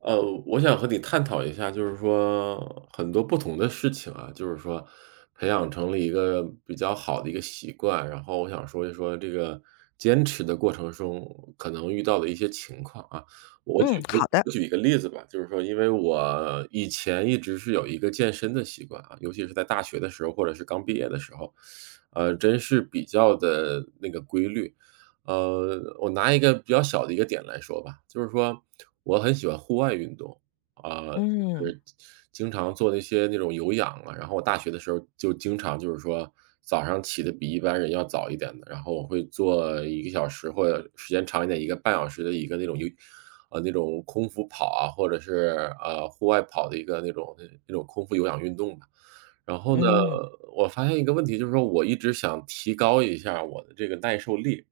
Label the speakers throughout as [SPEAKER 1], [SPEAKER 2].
[SPEAKER 1] 我想和你探讨一下，就是说很多不同的事情啊，就是说培养成了一个比较好的一个习惯，然后我想说一说这个坚持的过程中可能遇到的一些情况啊。我
[SPEAKER 2] 嗯，
[SPEAKER 1] 举我
[SPEAKER 2] 好的，
[SPEAKER 1] 我举一个例子吧，就是说，因为我以前一直是有一个健身的习惯啊，尤其是在大学的时候，或者是刚毕业的时候，真是比较的那个规律。我拿一个比较小的一个点来说吧，就是说我很喜欢户外运动，啊，就
[SPEAKER 2] 嗯
[SPEAKER 1] 是经常做那些那种有氧啊，然后我大学的时候就经常就是说早上起的比一般人要早一点的，然后我会做一个小时或者时间长一点一个半小时的一个那种有那种空腹跑啊，或者是，户外跑的一个那种那种空腹有氧运动吧。然后呢，
[SPEAKER 2] 嗯
[SPEAKER 1] 我发现一个问题，就是说我一直想提高一下我的这个耐受力。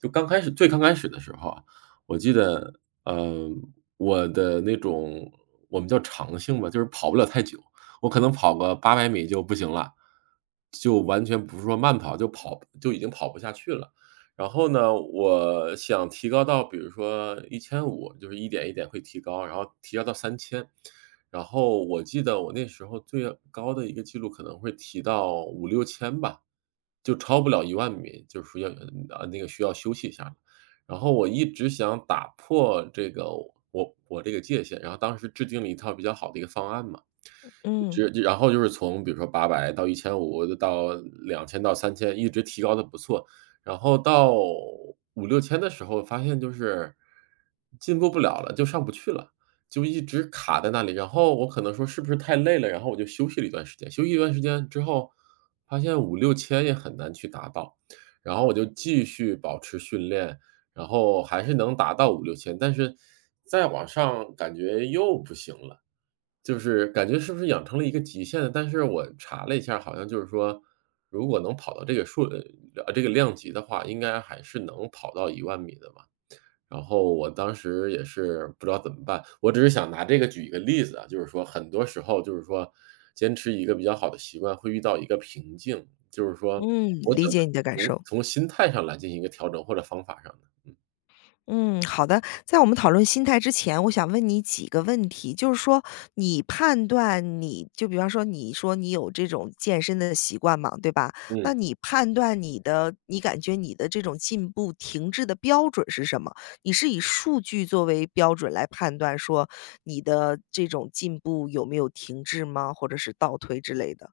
[SPEAKER 1] 就刚开始最刚开始的时候啊，我记得，嗯，我的那种我们叫长性吧，就是跑不了太久，我可能跑个800米就不行了，就完全不是说慢跑，就跑就已经跑不下去了。然后呢，我想提高到比如说一千五，就是一点一点会提高，然后提高到三千。然后我记得我那时候最高的一个记录可能会提到五六千吧，就超不了一万米，就是说要那个需要休息一下了。然后我一直想打破这个我这个界限，然后当时制定了一套比较好的一个方案嘛，
[SPEAKER 2] 嗯
[SPEAKER 1] 就然后就是从比如说八百到一千五到2000到三千一直提高的不错，然后到五六千的时候发现就是进步不了了，就上不去了，就一直卡在那里。然后我可能说是不是太累了，然后我就休息了一段时间，休息一段时间之后，发现五六千也很难去达到，然后我就继续保持训练，然后还是能达到五六千，但是再往上感觉又不行了。就是感觉是不是养成了一个极限呢，但是我查了一下，好像就是说，如果能跑到这个数这个量级的话，应该还是能跑到一万米的吧。然后我当时也是不知道怎么办，我只是想拿这个举一个例子啊，就是说很多时候就是说坚持一个比较好的习惯会遇到一个瓶颈，就是说
[SPEAKER 2] 嗯，
[SPEAKER 1] 我
[SPEAKER 2] 理
[SPEAKER 1] 怎么
[SPEAKER 2] 解你的感
[SPEAKER 1] 从
[SPEAKER 2] 受。
[SPEAKER 1] 从心态上来进行一个调整或者方法上的，嗯。
[SPEAKER 2] 嗯，好的。在我们讨论心态之前，我想问你几个问题，就是说你判断你就比方说你说你有这种健身的习惯嘛，对吧？那
[SPEAKER 1] 嗯。
[SPEAKER 2] 你感觉你的这种进步停滞的标准是什么？你是以数据作为标准来判断说你的这种进步有没有停滞吗？或者是倒退之类的？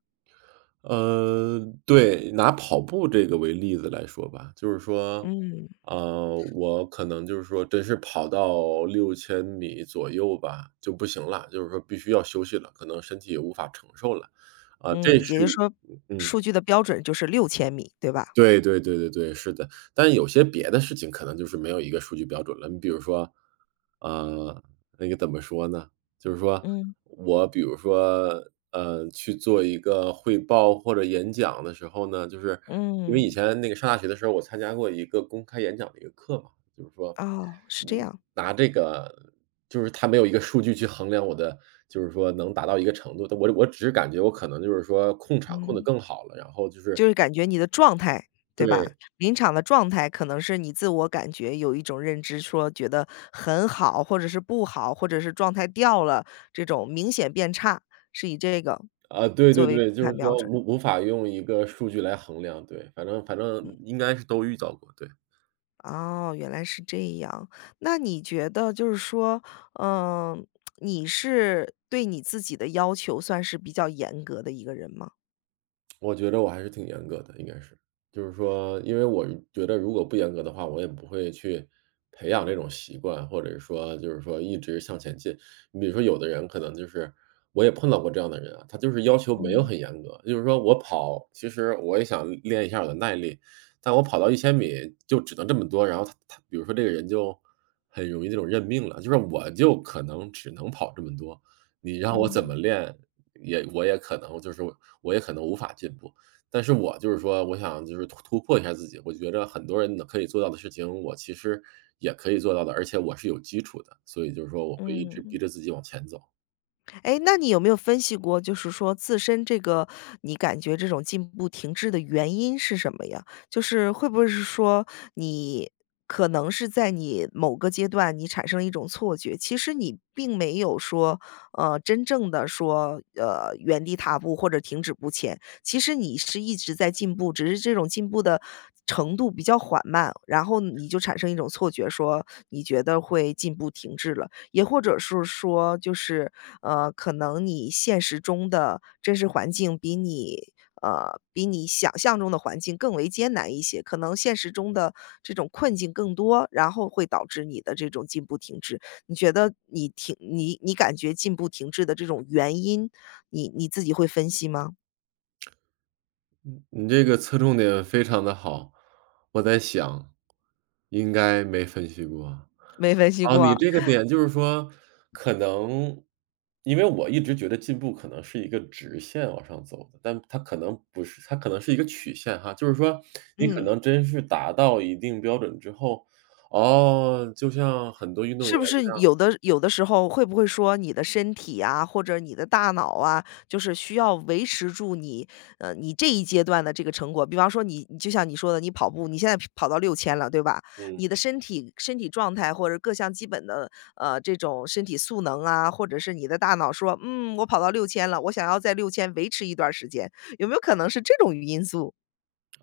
[SPEAKER 1] 对，拿跑步这个为例子来说吧，就是说，
[SPEAKER 2] 嗯。
[SPEAKER 1] 我可能就是说，真是跑到6000米左右吧，就不行了，就是说必须要休息了，可能身体也无法承受了，啊，这
[SPEAKER 2] 嗯，
[SPEAKER 1] 是
[SPEAKER 2] 也就是说
[SPEAKER 1] 嗯。
[SPEAKER 2] 数据的标准就是6000米，对吧？
[SPEAKER 1] 对对对对对，是的。但有些别的事情可能就是没有一个数据标准了。你比如说，呃，那个怎么说呢？就是说
[SPEAKER 2] 嗯，
[SPEAKER 1] 我比如说，去做一个汇报或者演讲的时候呢，就是因为以
[SPEAKER 2] 嗯。
[SPEAKER 1] 前那个上大学的时候，我参加过一个公开演讲的一个课嘛，就是说
[SPEAKER 2] 哦，是这样，
[SPEAKER 1] 拿这个就是它没有一个数据去衡量我的，就是说能达到一个程度。但我只是感觉我可能就是说控场控得
[SPEAKER 2] 嗯，
[SPEAKER 1] 更好了，然后就是
[SPEAKER 2] 就是感觉你的状态，对吧？
[SPEAKER 1] 对。
[SPEAKER 2] 临场的状态可能是你自我感觉有一种认知说觉得很好，或者是不好，或者是状态掉了，这种明显变差，是以这个
[SPEAKER 1] 啊，对
[SPEAKER 2] 作
[SPEAKER 1] 对
[SPEAKER 2] 为评
[SPEAKER 1] 对，就
[SPEAKER 2] 判
[SPEAKER 1] 是
[SPEAKER 2] 标
[SPEAKER 1] 说
[SPEAKER 2] 准。
[SPEAKER 1] 无法用一个数据来衡量，对，反正应该是都遇到过，对。
[SPEAKER 2] 哦，原来是这样。那你觉得就是说，嗯，你是对你自己的要求算是比较严格的一个人吗？
[SPEAKER 1] 我觉得我还是挺严格的，应该是。就是说，因为我觉得如果不严格的话，我也不会去培养这种习惯，或者说就是说一直向前进。你比如说有的人可能就是我也碰到过这样的人啊，他就是要求没有
[SPEAKER 2] 嗯
[SPEAKER 1] 很严格，就是说我跑，其实我也想练一下我的耐力，但我跑到1000米就只能这么多，然后他比如说这个人就很容易那种认命了，就是我就可能只能跑这么多，你让我怎么
[SPEAKER 2] 嗯。
[SPEAKER 1] 练也我也可能就是我也可能无法进步。但是我就是说，我想就是突破一下自己，我觉得很多人能可以做到的事情，我其实也可以做到的，而且我是有基础的，所以就是说我会一直逼
[SPEAKER 2] 嗯。
[SPEAKER 1] 着自己往前走。
[SPEAKER 2] 哎，那你有没有分析过，就是说自身这个你感觉这种进步停滞的原因是什么呀？就是会不会是说你可能是在你某个阶段你产生了一种错觉，其实你并没有说，真正的说，原地踏步或者停止不前，其实你是一直在进步，只是这种进步的程度比较缓慢，然后你就产生一种错觉说，你觉得会进步停滞了，也或者是说就是，可能你现实中的真实环境比你想象中的环境更为艰难一些，可能现实中的这种困境更多，然后会导致你的这种进步停滞。你觉得你停你你感觉进步停滞的这种原因，你自己会分析吗？
[SPEAKER 1] 你这个侧重点非常的好，我在想，应该没分析过。
[SPEAKER 2] 没分析
[SPEAKER 1] 啊，你
[SPEAKER 2] 过，
[SPEAKER 1] 这个点就是说，可能因为我一直觉得进步可能是一个直线往上走的，但它可能不是，它可能是一个曲线哈。就是说，你可
[SPEAKER 2] 嗯，
[SPEAKER 1] 能真是达到一定标准之后，哦，就像很多运动
[SPEAKER 2] 是
[SPEAKER 1] 员
[SPEAKER 2] 不是有的时候会不会说你的身体啊，或者你的大脑啊，就是需要维持住你，你这一阶段的这个成果。比方说你就像你说的，你跑步，你现在跑到六千了，对吧？
[SPEAKER 1] 嗯，
[SPEAKER 2] 你的身体状态或者各项基本的，这种身体素能啊，或者是你的大脑说：“嗯，我跑到六千了，我想要在六千维持一段时间。”有没有可能是这种因素？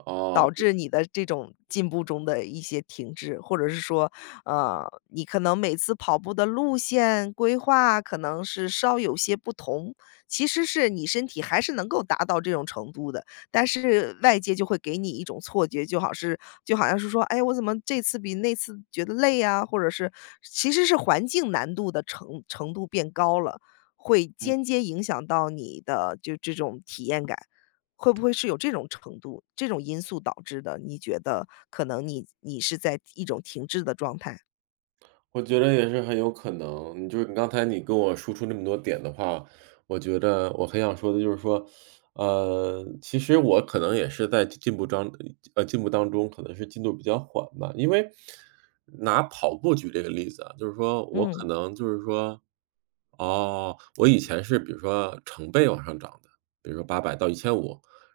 [SPEAKER 1] 哦。
[SPEAKER 2] 导致你的这种进步中的一些停滞，或者是说，你可能每次跑步的路线规划可能是稍有些不同，其实是你身体还是能够达到这种程度的，但是外界就会给你一种错觉，就好像是说，哎，我怎么这次比那次觉得累啊，或者是其实是环境难度的程度变高了，会
[SPEAKER 1] 嗯。
[SPEAKER 2] 间接影响到你的就这种体验感。会不会是有这种程度、这种因素导致的？你觉得可能你是在一种停滞的状态？
[SPEAKER 1] 我觉得也是很有可能，你就是你刚才你跟我输出那么多点的话，我觉得我很想说的就是说，其实我可能也是在进步当进步当中可能是进度比较缓吧。因为拿跑步举这个例子啊，就是说我
[SPEAKER 2] 嗯
[SPEAKER 1] 可能就是说，哦，我以前是比如说成倍往上涨的，比如说八百到一千五，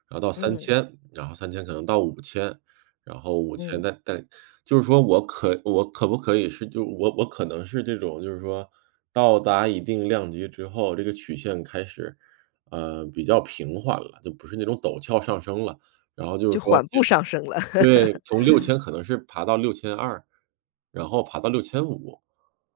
[SPEAKER 1] 然后到三
[SPEAKER 2] 嗯
[SPEAKER 1] 千，然后三千可能到五千。然后五千
[SPEAKER 2] 嗯，
[SPEAKER 1] 0 0但就是说我可我可不可以是就我我可能是这种，就是说到达一定量级之后，这个曲线开始，比较平缓了，就不是那种陡峭上升了。然后就是
[SPEAKER 2] 就
[SPEAKER 1] 说
[SPEAKER 2] 缓
[SPEAKER 1] 其
[SPEAKER 2] 步
[SPEAKER 1] 实
[SPEAKER 2] 上升了。
[SPEAKER 1] 对，从六千可能是爬到6200，然后爬到6500。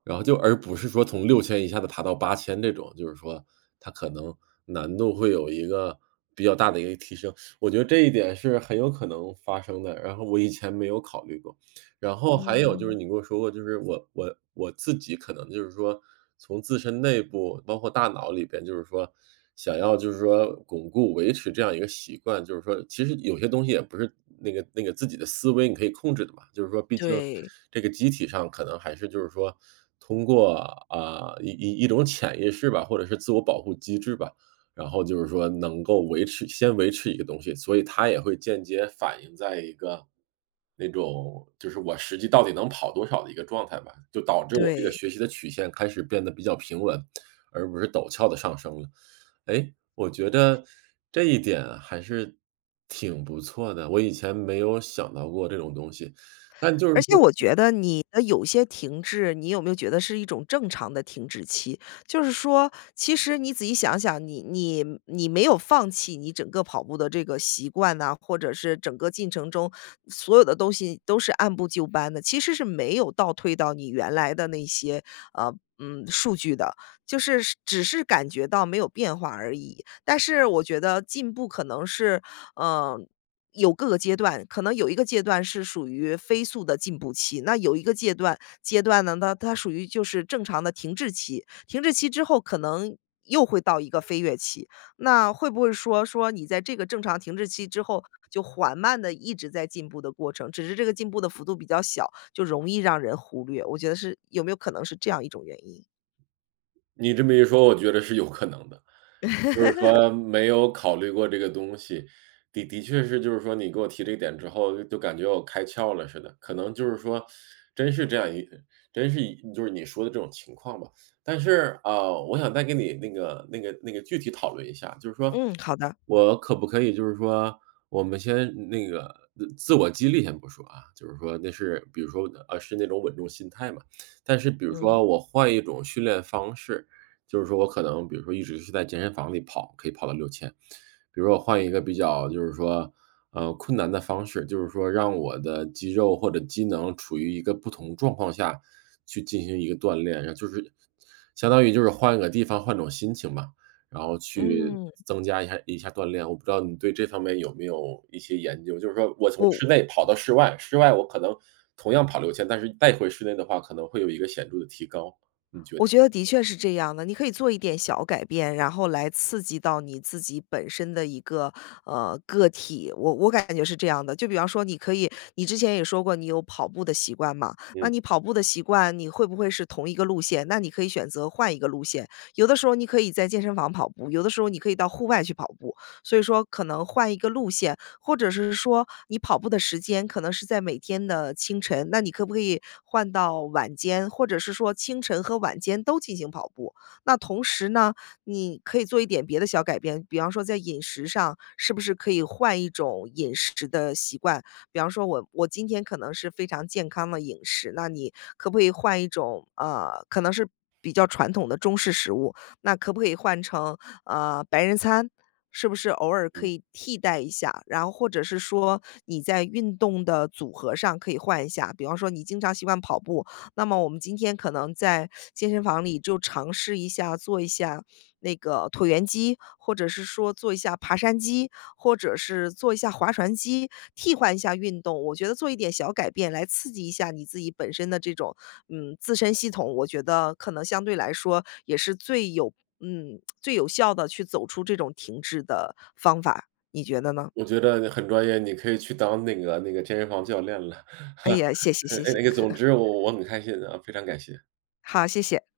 [SPEAKER 1] 然后就而不是说从六千0一下子爬到8000这种，就是说它可能难度会有一个比较大的一个提升，我觉得这一点是很有可能发生的，然后我以前没有考虑过。然后还有就是
[SPEAKER 2] 嗯，
[SPEAKER 1] 你跟我说过，就是我自己可能就是说，从自身内部，包括大脑里边，就是说想要就是说巩固维持这样一个习惯，就是说其实有些东西也不是那个自己的思维你可以控制的嘛，就是说毕竟
[SPEAKER 2] 对
[SPEAKER 1] 这个机体上可能还是就是说通过啊、一种潜意识吧，或者是自我保护机制吧，然后就是说能够维持一个东西，所以它也会间接反映在一个。那种就是我实际到底能跑多少的一个状态吧，就导致我这个
[SPEAKER 2] 对。
[SPEAKER 1] 学习的曲线开始变得比较平稳，而不是陡峭的上升了。哎，我觉得这一点啊还是挺不错的，我以前没有想到过这种东西，但就是
[SPEAKER 2] 而且
[SPEAKER 1] 说
[SPEAKER 2] 我觉得你的有些停滞，你有没有觉得是一种正常的停滞期？就是说，其实你仔细想想，你没有放弃你整个跑步的这个习惯呐、或者是整个进程中所有的东西都是按部就班的，其实是没有倒退到你原来的那些数据的，就是只是感觉到没有变化而已。但是我觉得进步可能是，嗯、有各个阶段，可能有一个阶段是属于飞速的进步期，那有一个阶段呢，它属于就是正常的停滞期，停滞期之后可能又会到一个飞跃期。那会不会说你在这个正常停滞期之后，就缓慢的一直在进步的过程，只是这个进步的幅度比较小，就容易让人忽略，我觉得是有没有可能是这样一种原因？
[SPEAKER 1] 你这么一说，我觉得是有可能的。就是说没有考虑过这个东西，的的确是就是说你给我提这个点之后，就感觉我开窍了似的。可能就是说真是这样一真是一就是你说的这种情况吧。但是，啊，我想再跟你那个具体讨论一下，就是说
[SPEAKER 2] 嗯，好的，
[SPEAKER 1] 我可不可以就是说我们先那个自我激励先不说啊，就是说那是比如说，是那种稳重心态嘛。但是比如
[SPEAKER 2] 嗯，
[SPEAKER 1] 说我换一种训练方式，就是说我可能比如说一直是在健身房里跑，可以跑到六千。比如说我换一个比较就是说，困难的方式，就是说让我的肌肉或者机能处于一个不同状况下去进行一个锻炼，然后就是相当于就是换个地方、换种心情吧，然后嗯去
[SPEAKER 2] 嗯，
[SPEAKER 1] 增加一下锻炼。我不知道你对这方面有没有一些研究，就是说我从
[SPEAKER 2] 不。
[SPEAKER 1] 室内跑到室外，室外我可能同样跑六千，但是带回室内的话，可能会有一个显著的提高，你觉得？
[SPEAKER 2] 我觉得的确是这样的，你可以做一点小改变，然后来刺激到你自己本身的一个个体。我感觉是这样的，就比方说，你可以，你之前也说过你有跑步的习惯嘛，
[SPEAKER 1] 嗯
[SPEAKER 2] 那
[SPEAKER 1] 嗯。
[SPEAKER 2] 你跑步的习惯，你会不会是同一个路线？那你可以选择换一个路线。有的时候你可以在健身房跑步，有的时候你可以到户外去跑步。所以说，可能换一个路线，或者是说你跑步的时间可能是在每天的清晨，那你可不可以换到晚间，或者是说清晨和晚间都进行跑步？那同时呢，你可以做一点别的小改变，比方说在饮食上，是不是可以换一种饮食的习惯？比方说我今天可能是非常健康的饮食，那你可不可以换一种可能是比较传统的中式食物，那可不可以换成白人餐？是不是偶尔可以替代一下？然后或者是说你在运动的组合上可以换一下，比方说你经常习惯跑步，那么我们今天可能在健身房里就尝试一下做一下那个椭圆机，或者是说做一下爬山机，或者是做一下划船机，替换一下运动。我觉得做一点小改变来刺激一下你自己本身的这种，自身系统，我觉得可能相对来说也是最有效的去走出这种停滞的方法，你觉得呢？
[SPEAKER 1] 我觉得你很专业，你可以去当那个健身房教练了。
[SPEAKER 2] 哎呀，谢谢谢 谢，
[SPEAKER 1] 那个总之我很开心啊，非常感谢。
[SPEAKER 2] 好，谢谢。